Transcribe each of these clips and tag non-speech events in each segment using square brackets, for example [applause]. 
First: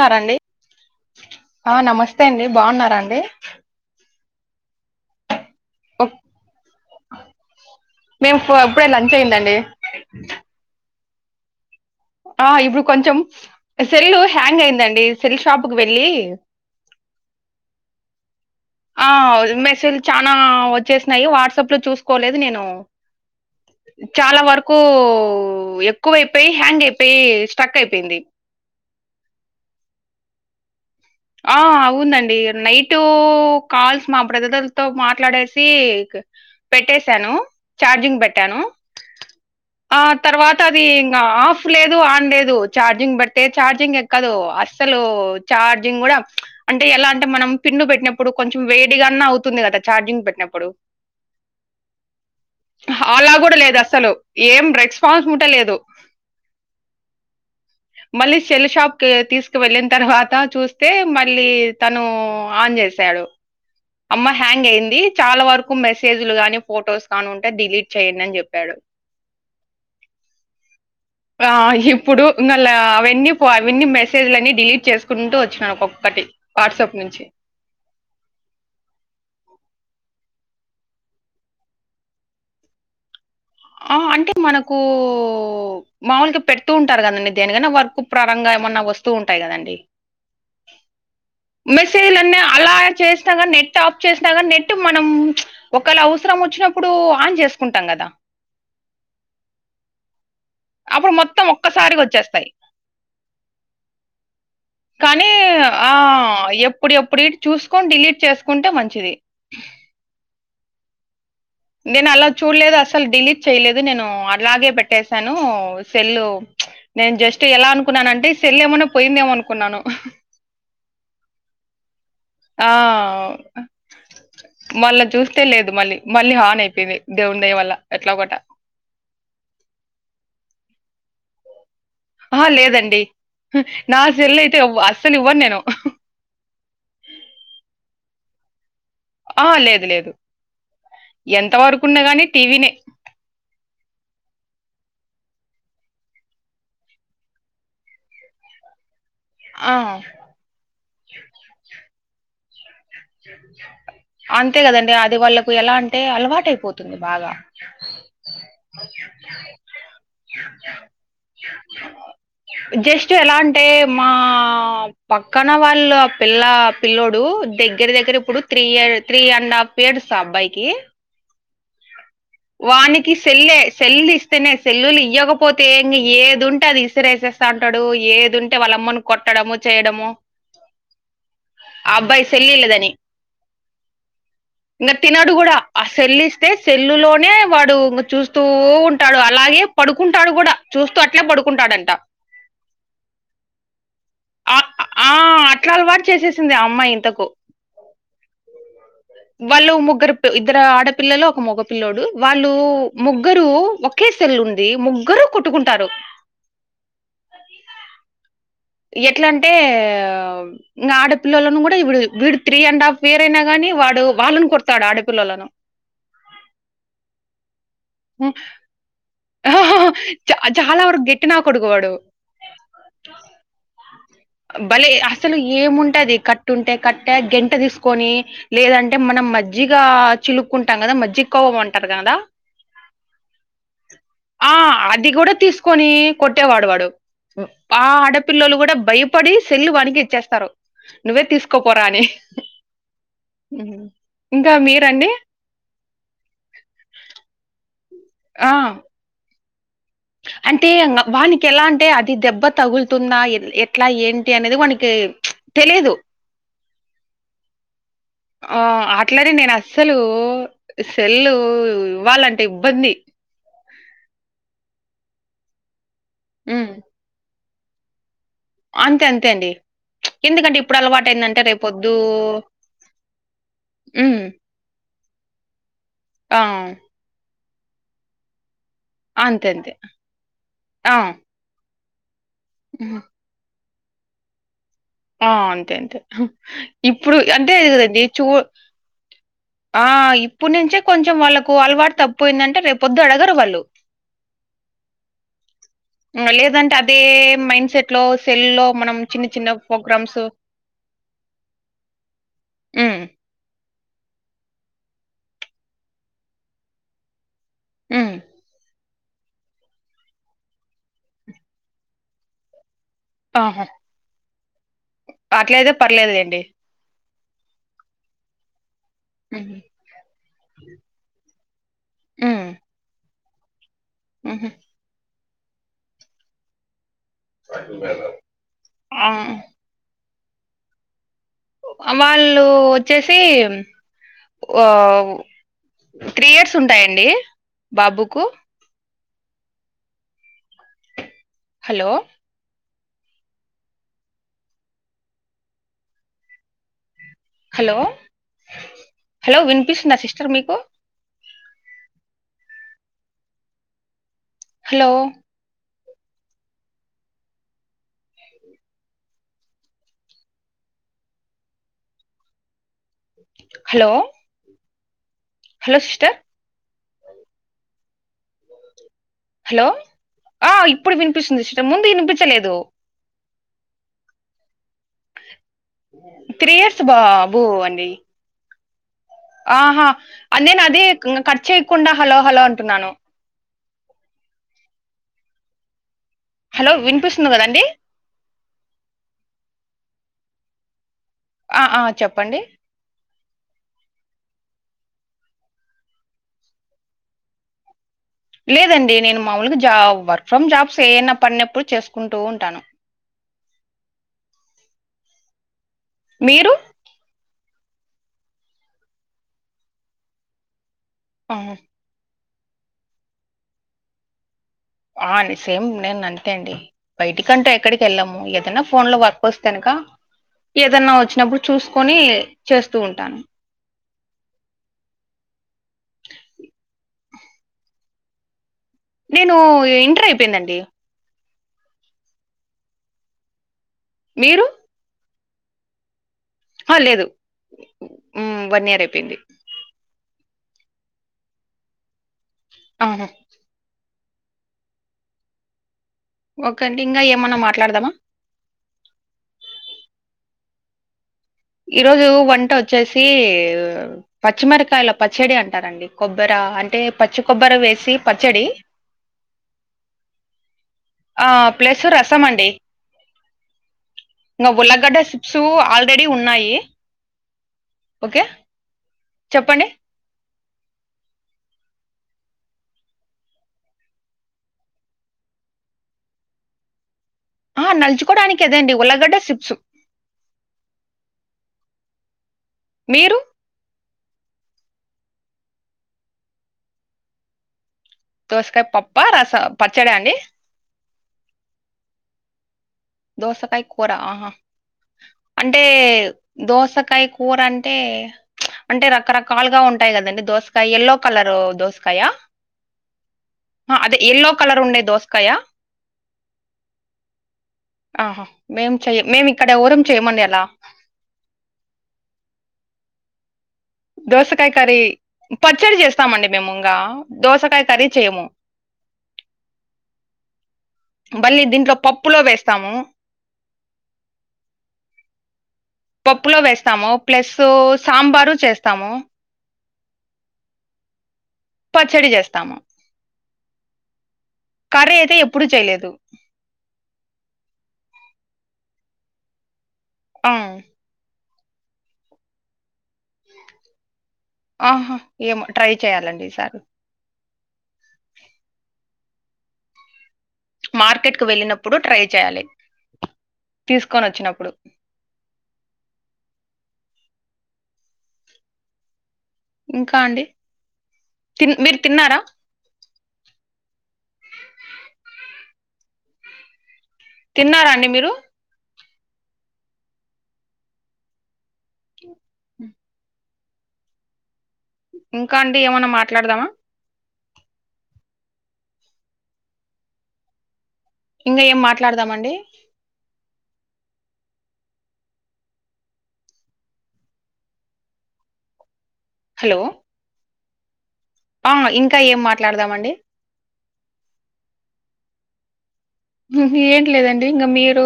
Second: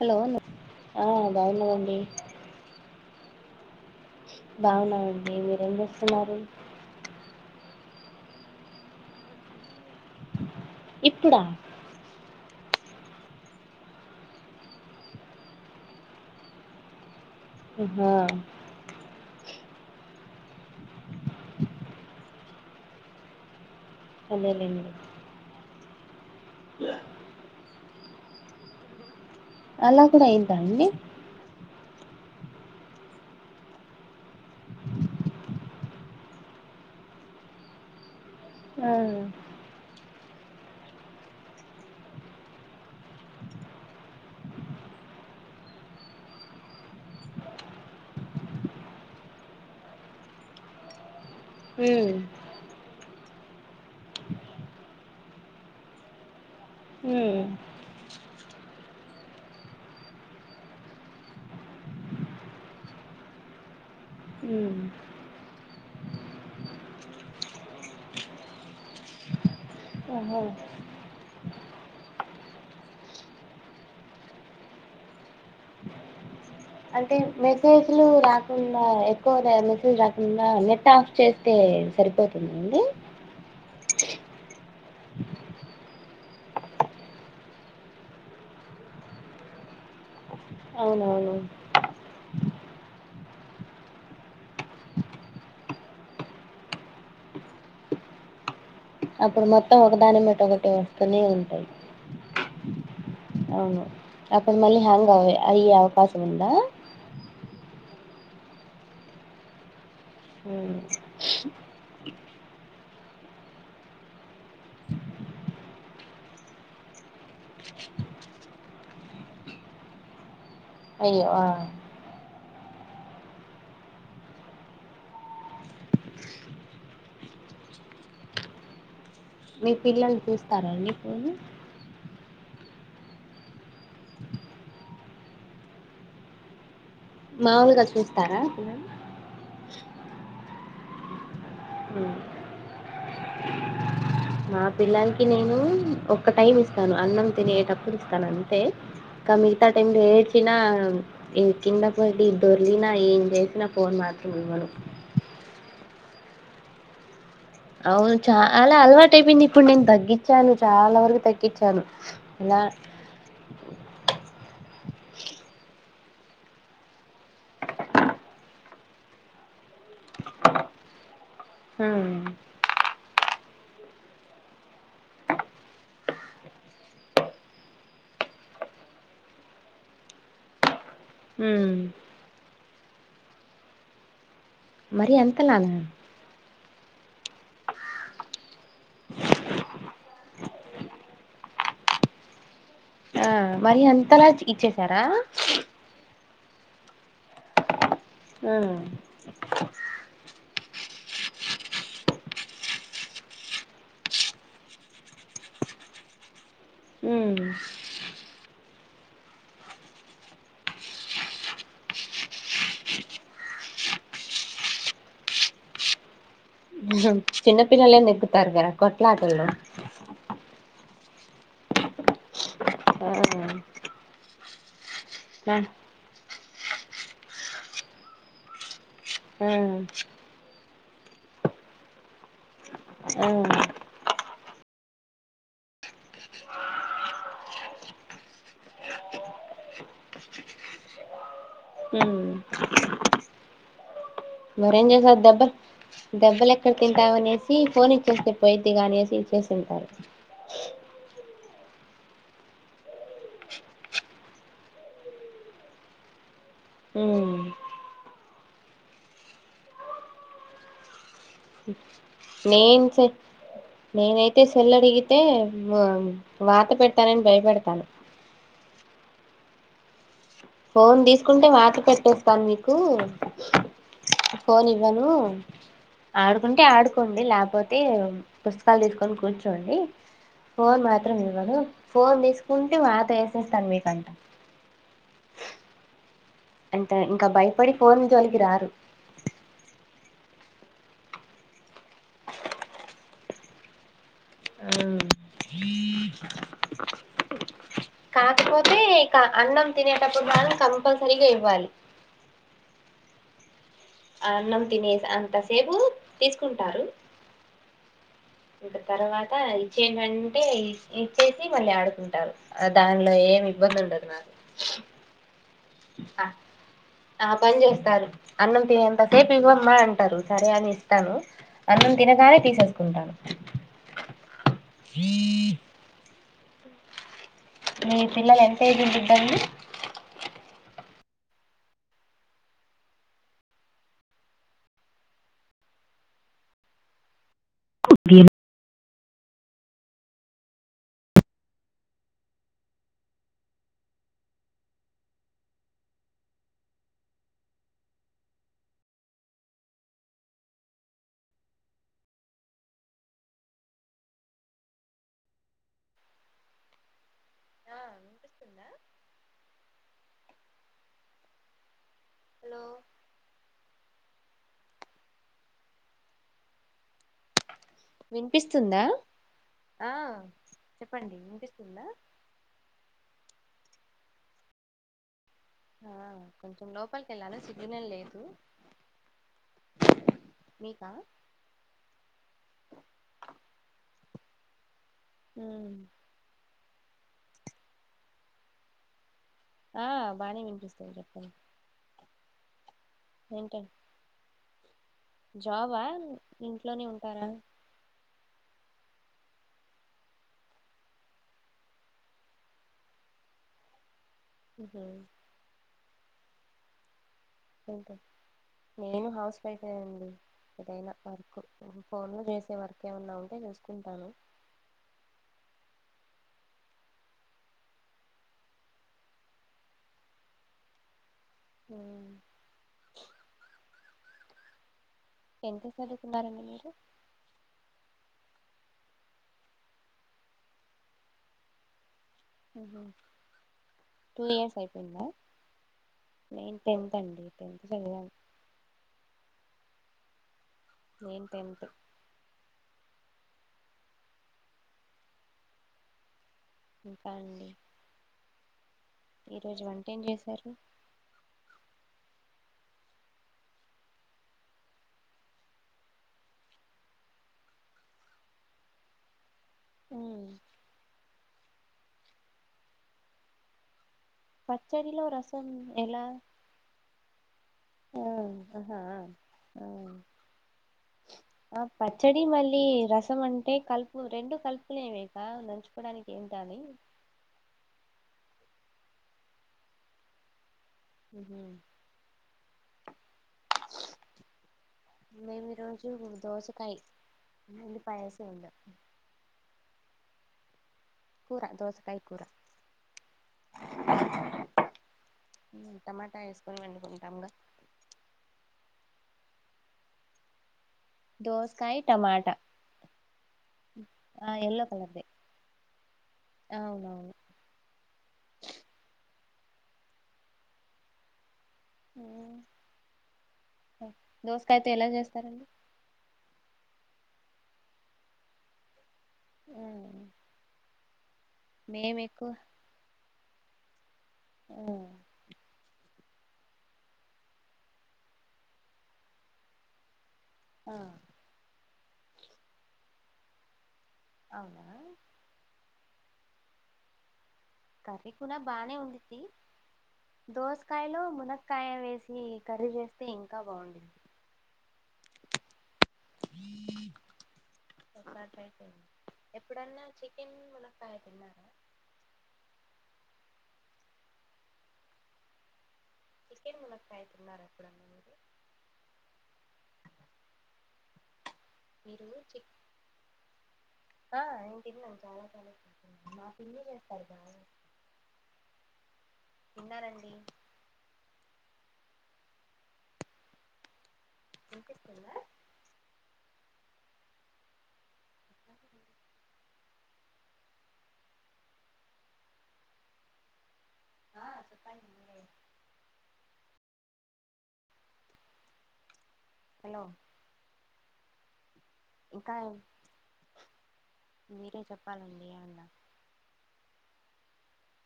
Hello ఆ ఆ బాగున్నామండి నమస్తే అండి బాగున్నండి బాగున్నాండి మీరేం చేస్తున్నారు మేము ఇప్పుడే లంచ్ అయిందండి ఇప్పుడ ఆ ఇప్పుడు కొంచెం సెల్ హ్యాంగ్ అయిందండి సెల్ షాప్ కి వెళ్ళి ఆహా ఆ మెసేజ్లు చానా వచ్చేసినాయి వాట్సాప్ లో చూసుకోలేదు నేను చాలా వరకు అదేలేండి ఎక్కువైపోయి హ్యాంగ్ అయిపోయి స్ట్రక్ అయిపోయింది అలా కూడా అయిదా అండి ఆ అవునండి నైట్ కాల్స్ మా బ్రదర్లతో మాట్లాడేసి పెట్టసాను చార్జింగ్ పెట్టాను ఉం ఆ తర్వాత అది ఇంగా ఆఫ్ లేదు ఆన్ లేదు ఛార్జింగ్ బట్ట ఛార్జింగ్ కదు అస్సలు చార్జింగ్ కూడా అంటే ఎలా అంటే మనం పిన్ను పెట్టినప్పుడు కొంచెం వేడిగాన్నా అవుతుంది కదా ఛార్జింగ్ పెట్టినప్పుడు ఉం అలా కూడా లేదు అస్సలు ఏం రెస్పాన్స్ ఉంటలేదు ఉం మళ్ళీ సెల్ షాప్ కి తీసుకువెళ్ళిన తర్వాత చూసి తే మళ్ళీ తను ఆన్ చేసాడు అమ్మ హ్యాంగ్ ఉమ్ అయింది చాలా వరకు మెసేజ్లు గానీ ఫొటోస్ గాని ఉంటే డిలీట్ చెయ్యండి అని చెప్పాడు అహో ఇప్పుడు ఇళ అవన్నీ అవన్నీ మెసేజ్లన్నీ డిలీట్ చేసుకుంటూ వచ్చినను ఒక్కొక్కటి. వాట్సాప్ అంటే నుంచి మీరు. ఫేజ్లు రాకుండా ఎక్కువ మెసేజ్ రాకుండా నెట్ ఆఫ్ చేస్తే సరిపోతుందండి. ఆ అంటే మనకూ. మాముూలుగా పెడుతూ ఉంటారు కదండి దేనికనా వర్క్ ప్రారంగా ఏమన్నా వస్తూ ఉంటాయి కదండి. అవునవును. మెసేజ్లన్నీ అలా చేస్తా కాని నెట్ ఆఫ్ చేస్తా కానీ నెట్ మనం. ఒకళ్ళ అవసరం వచ్చినప్పుడు ఆన్ చేసుకుంటాం కదా. అప్పుడు మొత్తం ఒకదాని మీట ఒకటి అప్పుడు వస్తనే మొత్తం ఉంటాయి. ఒక్కసారిగా వచ్చేస్తాయి అవును అప్పుడు మళ్ళీ హ్యాంగ్ అవ అయ్యే అవకాశం ఉందా. ఇప్పుడు ఎప్పుడు చూసుకొని డిలీట్ చేసుకుంటే మంచిది. అ. నేను అలా చూడలేదు అసలు డిలీట్ చేయలేదు నేను అలాగే పెట్టసాను సెల్. నేను జస్ట్ ఎలా అనుకున్నాన అంటే సెల్ ఏమన్నా పోయిందేమో అనుకున్నాను. అయ్యో ఆ. ఆ. మళ్ళ చూస్తే లేదు మళ్ళీ మళ్ళీ హాన్ అయిపోయింది దేవుని దయ వల్ల ఎట్లా కోట. మీ పిల్లల్ని చూస్తారాడి ఫోను. ఆ లేదండి నా సెల్ అయితేవ అస్సలు ఇవ్వను నేను. మాములుగా చూస్తారా. ఆ లేదు లేదు ఎంత వరకున్న మ్మ్ గాని టీవీనే. మా పిల్లలకి నేను ఒక్క టైం ఇస్తాను అన్నం తినేటప్పుడు ఇస్తాను అంతే. క మిగతా ఆ టైం లో ఏడ్చిన కింద పడి. దొర్లిన ఏం చేసినా ఫోన్ మాత్రం ఇవ్వను. గాడే వాల్లక్. ఎలా అంటే అలవాట అయిపోతుంది బాగా. అవును చాలా అలవాట అయిపోయింది ఇప్పుడు నేను తగ్గించాను చాలా వరకు తగ్గించాను. నా. జస్ట్ ఎలా అంటే మా పక్కన వాళ్ళు పిల్ల పిల్లోడు. దగ్గర దగ్గర ఇప్పుడు three year three and half years ఆ అబ్బాయికి. అ. వానికి సెల్ సెల్లు ఇస్తేనే సెల్లులు ఇవ్వకపోతే ఏమిఏది ఉంటే అది ఇసిరేస. అంటాడు ఏదింటే వాళ్ళమ్మను కొట్టడము చేయడము. ఉమ్ అబ్బాయి సెల్ లియ్యలేదని. ఇంకా మరి తినడు కూడా అంతలానా ఆ సెల్లు ఇస్తే సెల్లులో. నే వాడు చూస్తూ ఉంటాడు అలాగే పడుకుంటాడు కూడా చూస్తూ అట్లే పడుకుంటాడంట. ఆ మరి అంతలా ఆ ఇచ్చేసారా. ఆ అట్లా అలవాటు చేసేసింది ఆ అమ్మాయి ఇంతకు. ఊ. వాళ్ళు ముగ్గురు ఇద్దరు ఆడపిల్లలు ఒక మగపిల్లడు వాళ్ళు ముగ్గురు. ఓకే సెల్ ఉంది ముగ్గురు కుట్టుకుంటారు. ఉ. ఎట్లా అంటే. ఇంకా ఆడపిల్లలను కూడా ఇడు వీడు త్రీ అండ్ హాఫ్ ఇయర్ అయినా గానీ వాడు వాళ్ళను కొడతాడు ఆడపిల్లలను. చిన్నపిల్లలె నెకుతారు కదా కొట్లాటలొ చ చాలా వరకు గెట్టి నా కొడుకు వాడు మ్ భలే అసలు ఏముంటది కట్టు ఉంటే కట్టే గెంట్య తీసుకొని లేదంటే మనం ఆ మజ్జిగా చిలుక్కుంటాం కదా మజ్జి కోవం అంటారు కదా మ్ హఅది కూడా తీసుకొని కొట్టేవాడు వాడు ఆ ఆడపిల్లలు కూడా భయప పడి సెల్లు వానికి ఇచ్చేస్తారు నువ్వే తీసుకోపోరా అని ఉ [inaudible] మరి ఏం చేశావు దెబ్బల్ దెబ్బలు ఎక్కడ తింతావనెసి ఈ ఫోన్ ఇచ్చేస్తే ఆ పోయిద్ది గా అనెసి ఇచ్చె సింటారు అంటే అంగ వానికి ఎలా అంటే అది దెబ్బ తగులుతుంద ఎ ఎట్లా ఏంటి అనేది వానికి తెలిదు ఉ ఆ అట్లానే నేను అస్సలు హు సెల్లు ఇవ్వాలం నేను చె నేనైతే చెల్లు అడిగితే వ వాత ఉమ్ పె తనని భయపెడతాము అంతే అంతే అండి ఎందుకంటే ఇప్పుడు ఫోన్ అలవాటుయిందంటే తీసుకుంటే వాత రేపొద్దు పెట్టేస్తాను మీకు హు మ్ ఫోన్ ఇవ్వను ఆడుకుంటే ఆడుకోండి ల్య పోతే పుస్తకాలు తీసుకొని అంతే అంతే కూర్చోండి ఫోన్ ఆ మాత్రం ఇవ్వను ఫోన్ తీసుకుంటే ఉమ్, వాత వేసేస్తాను మీకంతా నొ అంతె అంతె అంతె ఇంకా భయపడి ఫోన్ జోలికి రారు ఆ ఇప్పుడు నుంచే కొంచెం వాళ్ళుకు అలవాటు తప్పు పోయిందంటే రేపు పొద్దు అడగరు వాళ్ళు అ [unintelligible] ఇంగ లేదంటే అదే మైండ్ సెట్ లో సెల్ లో కాకపోతే మనం ఇక చిన్న చిన్న అన్నం ప్రోగ్రామ్స్ తినేటప్పుడు మనం కంపల్సరీగా ఇవ్వాలి ము అన్నం తినేస్ అంత సేపు తీసుకుంటారు ము తర్వాత ఇచ్చేయిడంటే ఇచ్చేసి మళ్ళీ ఆడుకుంటారు అ దానిలో ఏమి ఇబ్బంది ఉండదు. మ్యమ్ అట్లాదెప్ అ ఆ పని జెస్తారు అన్నం తినె ఎంతసేపు హ్మ్ ఇవంఅమ్మా అంటారు సరే అని ఇస్తానుఅన్నం తినగానే తీసేసుకుంటాను మ్ హు ఈ మీ పిల్లలు ఎంత అయిపోయింది ఆ ఇబ్బంది వాళ్ళు వచ్చేసి వావ్ త్రీ ఇయర్స్ ఉంటాయండి బాబుకు హలో హలో హలో వినిపిస్తుదా సిస్టర్ మీకు హలో నా అనిపిస్తుందా హలో హలో హలో సిస్టర్ వినిపిస్తుందా? హలో ఆ ఆ ఇప్పుడు చెప్పండి వినిపిస్తుంది సిస్ట ముందు వినిపిస్తుందా వినిపించలేదు. ఆ త్రీ కొంచెం ఇయర్స్ లోపలికి వెళ్ళాను బాబు సిగ్నల్ అండి. లేదు ఆహా అ నేను అది మీకా కట్ చేయకుండా హలో హలో అంటున్నాను. మ్ హలో వినిపిస్తుంది కదా అండి! ఆ బానే వినిపిస్తుంది చెప్పండి. అ ఆ చెప్పండి. ఏంటన్ జాబ? ఇంట్లోనే ఉంటారా? లేదండి నేను మాముూలుగా జా వర్క్ ఫ్రమ్ జాబ్స్ ఏమనా పడినప్పుడు చేసుకుంటూ ఉంటాను. మ్హు మీరు? అంటే నేను హౌస్ వైఫే అండి ఏదైన వర్క్ ఫోన్ లో చేసే వర్క్ ఏమన్న ఉంటే చూసుకుంటాను. ఆ సేమ్ నేను అంతే అండి. బయటికంటె ఎక్కడికి వెళ్ళము. ఏదన్న ఫోన్ లో వర్క్ వస్తే గనుక, ఏదన్నా వచ్చినప్పుడు చూసుకొని ఉమ్ చేస్తూ ఉంటాను. ఎంత చదువుకున్నారండి మీరు? నేను ఇంటర్ అయిపోయిందండి. మ్హు టూ మీరు ఇయర్స్ అయిపోయిందా! నేను టెన్త్ అండి టెన్త్ చదివాను మ్ వన్ ఇయర్ అయిపోయింది. నేను టెన్ట్. ఆ హ ఓకే అండి ఇంగా ఇంకా ఏమన్న మాట్లాడదామ? ఈ రోజు వంట ఏం చేశారు? ఈ రోజు వంట వచ్చేసి పచ్చిమిరకాయల పచ్చడి అంటారండి. కొబ్బెర అంటే పచ్చి కొబ్బెర వేసి పచ్చడి మ్మ్ ఆ ప్లస్ రసమండి. ఇంక ఉల్లగడ్డ పచ్చడిలో చిప్స్ రసం ఆల్రెడీ ఉన్నాయి. ఓకే మ్ అహా ఆ చెప్పండి ఆ పచ్చడి మళ్ళీ రసం అంటే కలుపు రెండు కలుపుకునేవేగా నంచుకోడానికి ఏంట అని ఆ నలుచుకోడానికి అదండి ఉల్లగడ్డ చిప్స్ మ్ మీరు మేము ఈరోజు దోసకాయి మల్లీ పాయస దోసకాయ పప్ప రస పచ్చడ అండి? కూర దోసకాయ కూర దోసకాయ కూర ఆహా అంటే ఉమ్, టమాటా వేసుకొని దోసకాయ వండుకుంటాంగా కూర అన్ అంటే రకరకాలుగా ఉంటాయి కదండి దోసకాయ ఎల్లో కలర్ దోసకాయ దోసకాయా టమాటా ఆ అదే ఎల్లో ఆ కలర్ ఉండే కలర్దే దోసకాయ అవునవును ఆహా మేం చెయ మేము ఇక్కడ ఎవరం చేయమండి అలా ఊ దోసకాయ కర్రీ ఎలా చేస్తారండి పచ్చడి చేస్తామండి మేము ఇంకా దోసకాయ కర్రీ చేయము ఆ మళ్ళీ దీంట్లో పప్పులో వేస్తాము మ్ పప్పులో వేస్తాము ప్లస్సూ సాంబారు చేస్తాము ఆ పచ్చడి చేస్తాము [inaudible] కర్రీ అయితే ఎప్పుడు చేయలేదు కర్రీ కూడా బానే ఉండిద్ది ఆ! దోసకాయలో మునక్ కాయ వేసి కర్రి చే ఆహా ఏమో ట్రై చేయాలండి ఈసారి ఒకసారి ట్రై చేయండి ఎప్పుడన్నా చికెన్ కు మార్కెట్ కు వెళ్ళినప్పుడు ట్రై చేయాలి తీసుకొని వచ్చినప్పుడు చికెన్ ములక్కాయ్ తిన్నారండి ఇంకా అండి తిన్ మీరు తిన్నారా ఆ నేను తిన్నాను చాలా చాలా మా పిన్ని చేస్తారు బా తిన్నార అండి మీరు తిన్నానండి మ్ [inaudible] ఇంకా అండి ఏమన్నా మాట్లాడదామా ఇంగా ఏం మాట్లాడదామండి ఆ సెప్పండి హలో ఆ ఇంకా ఏం మాట్లాడదామండి మీరే చెప్పాలండి ఏమన్న ఏం లేదండి ఇంకా మీరూ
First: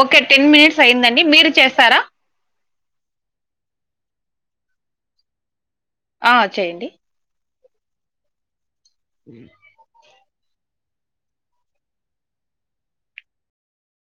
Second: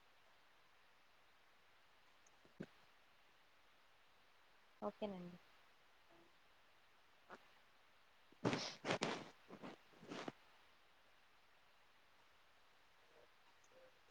ఓకే టెన్ మినిట్స్ అయిందండి మీరు చేస్తారా ఓకేనండి ఆ చేయ్యడి అ ఉ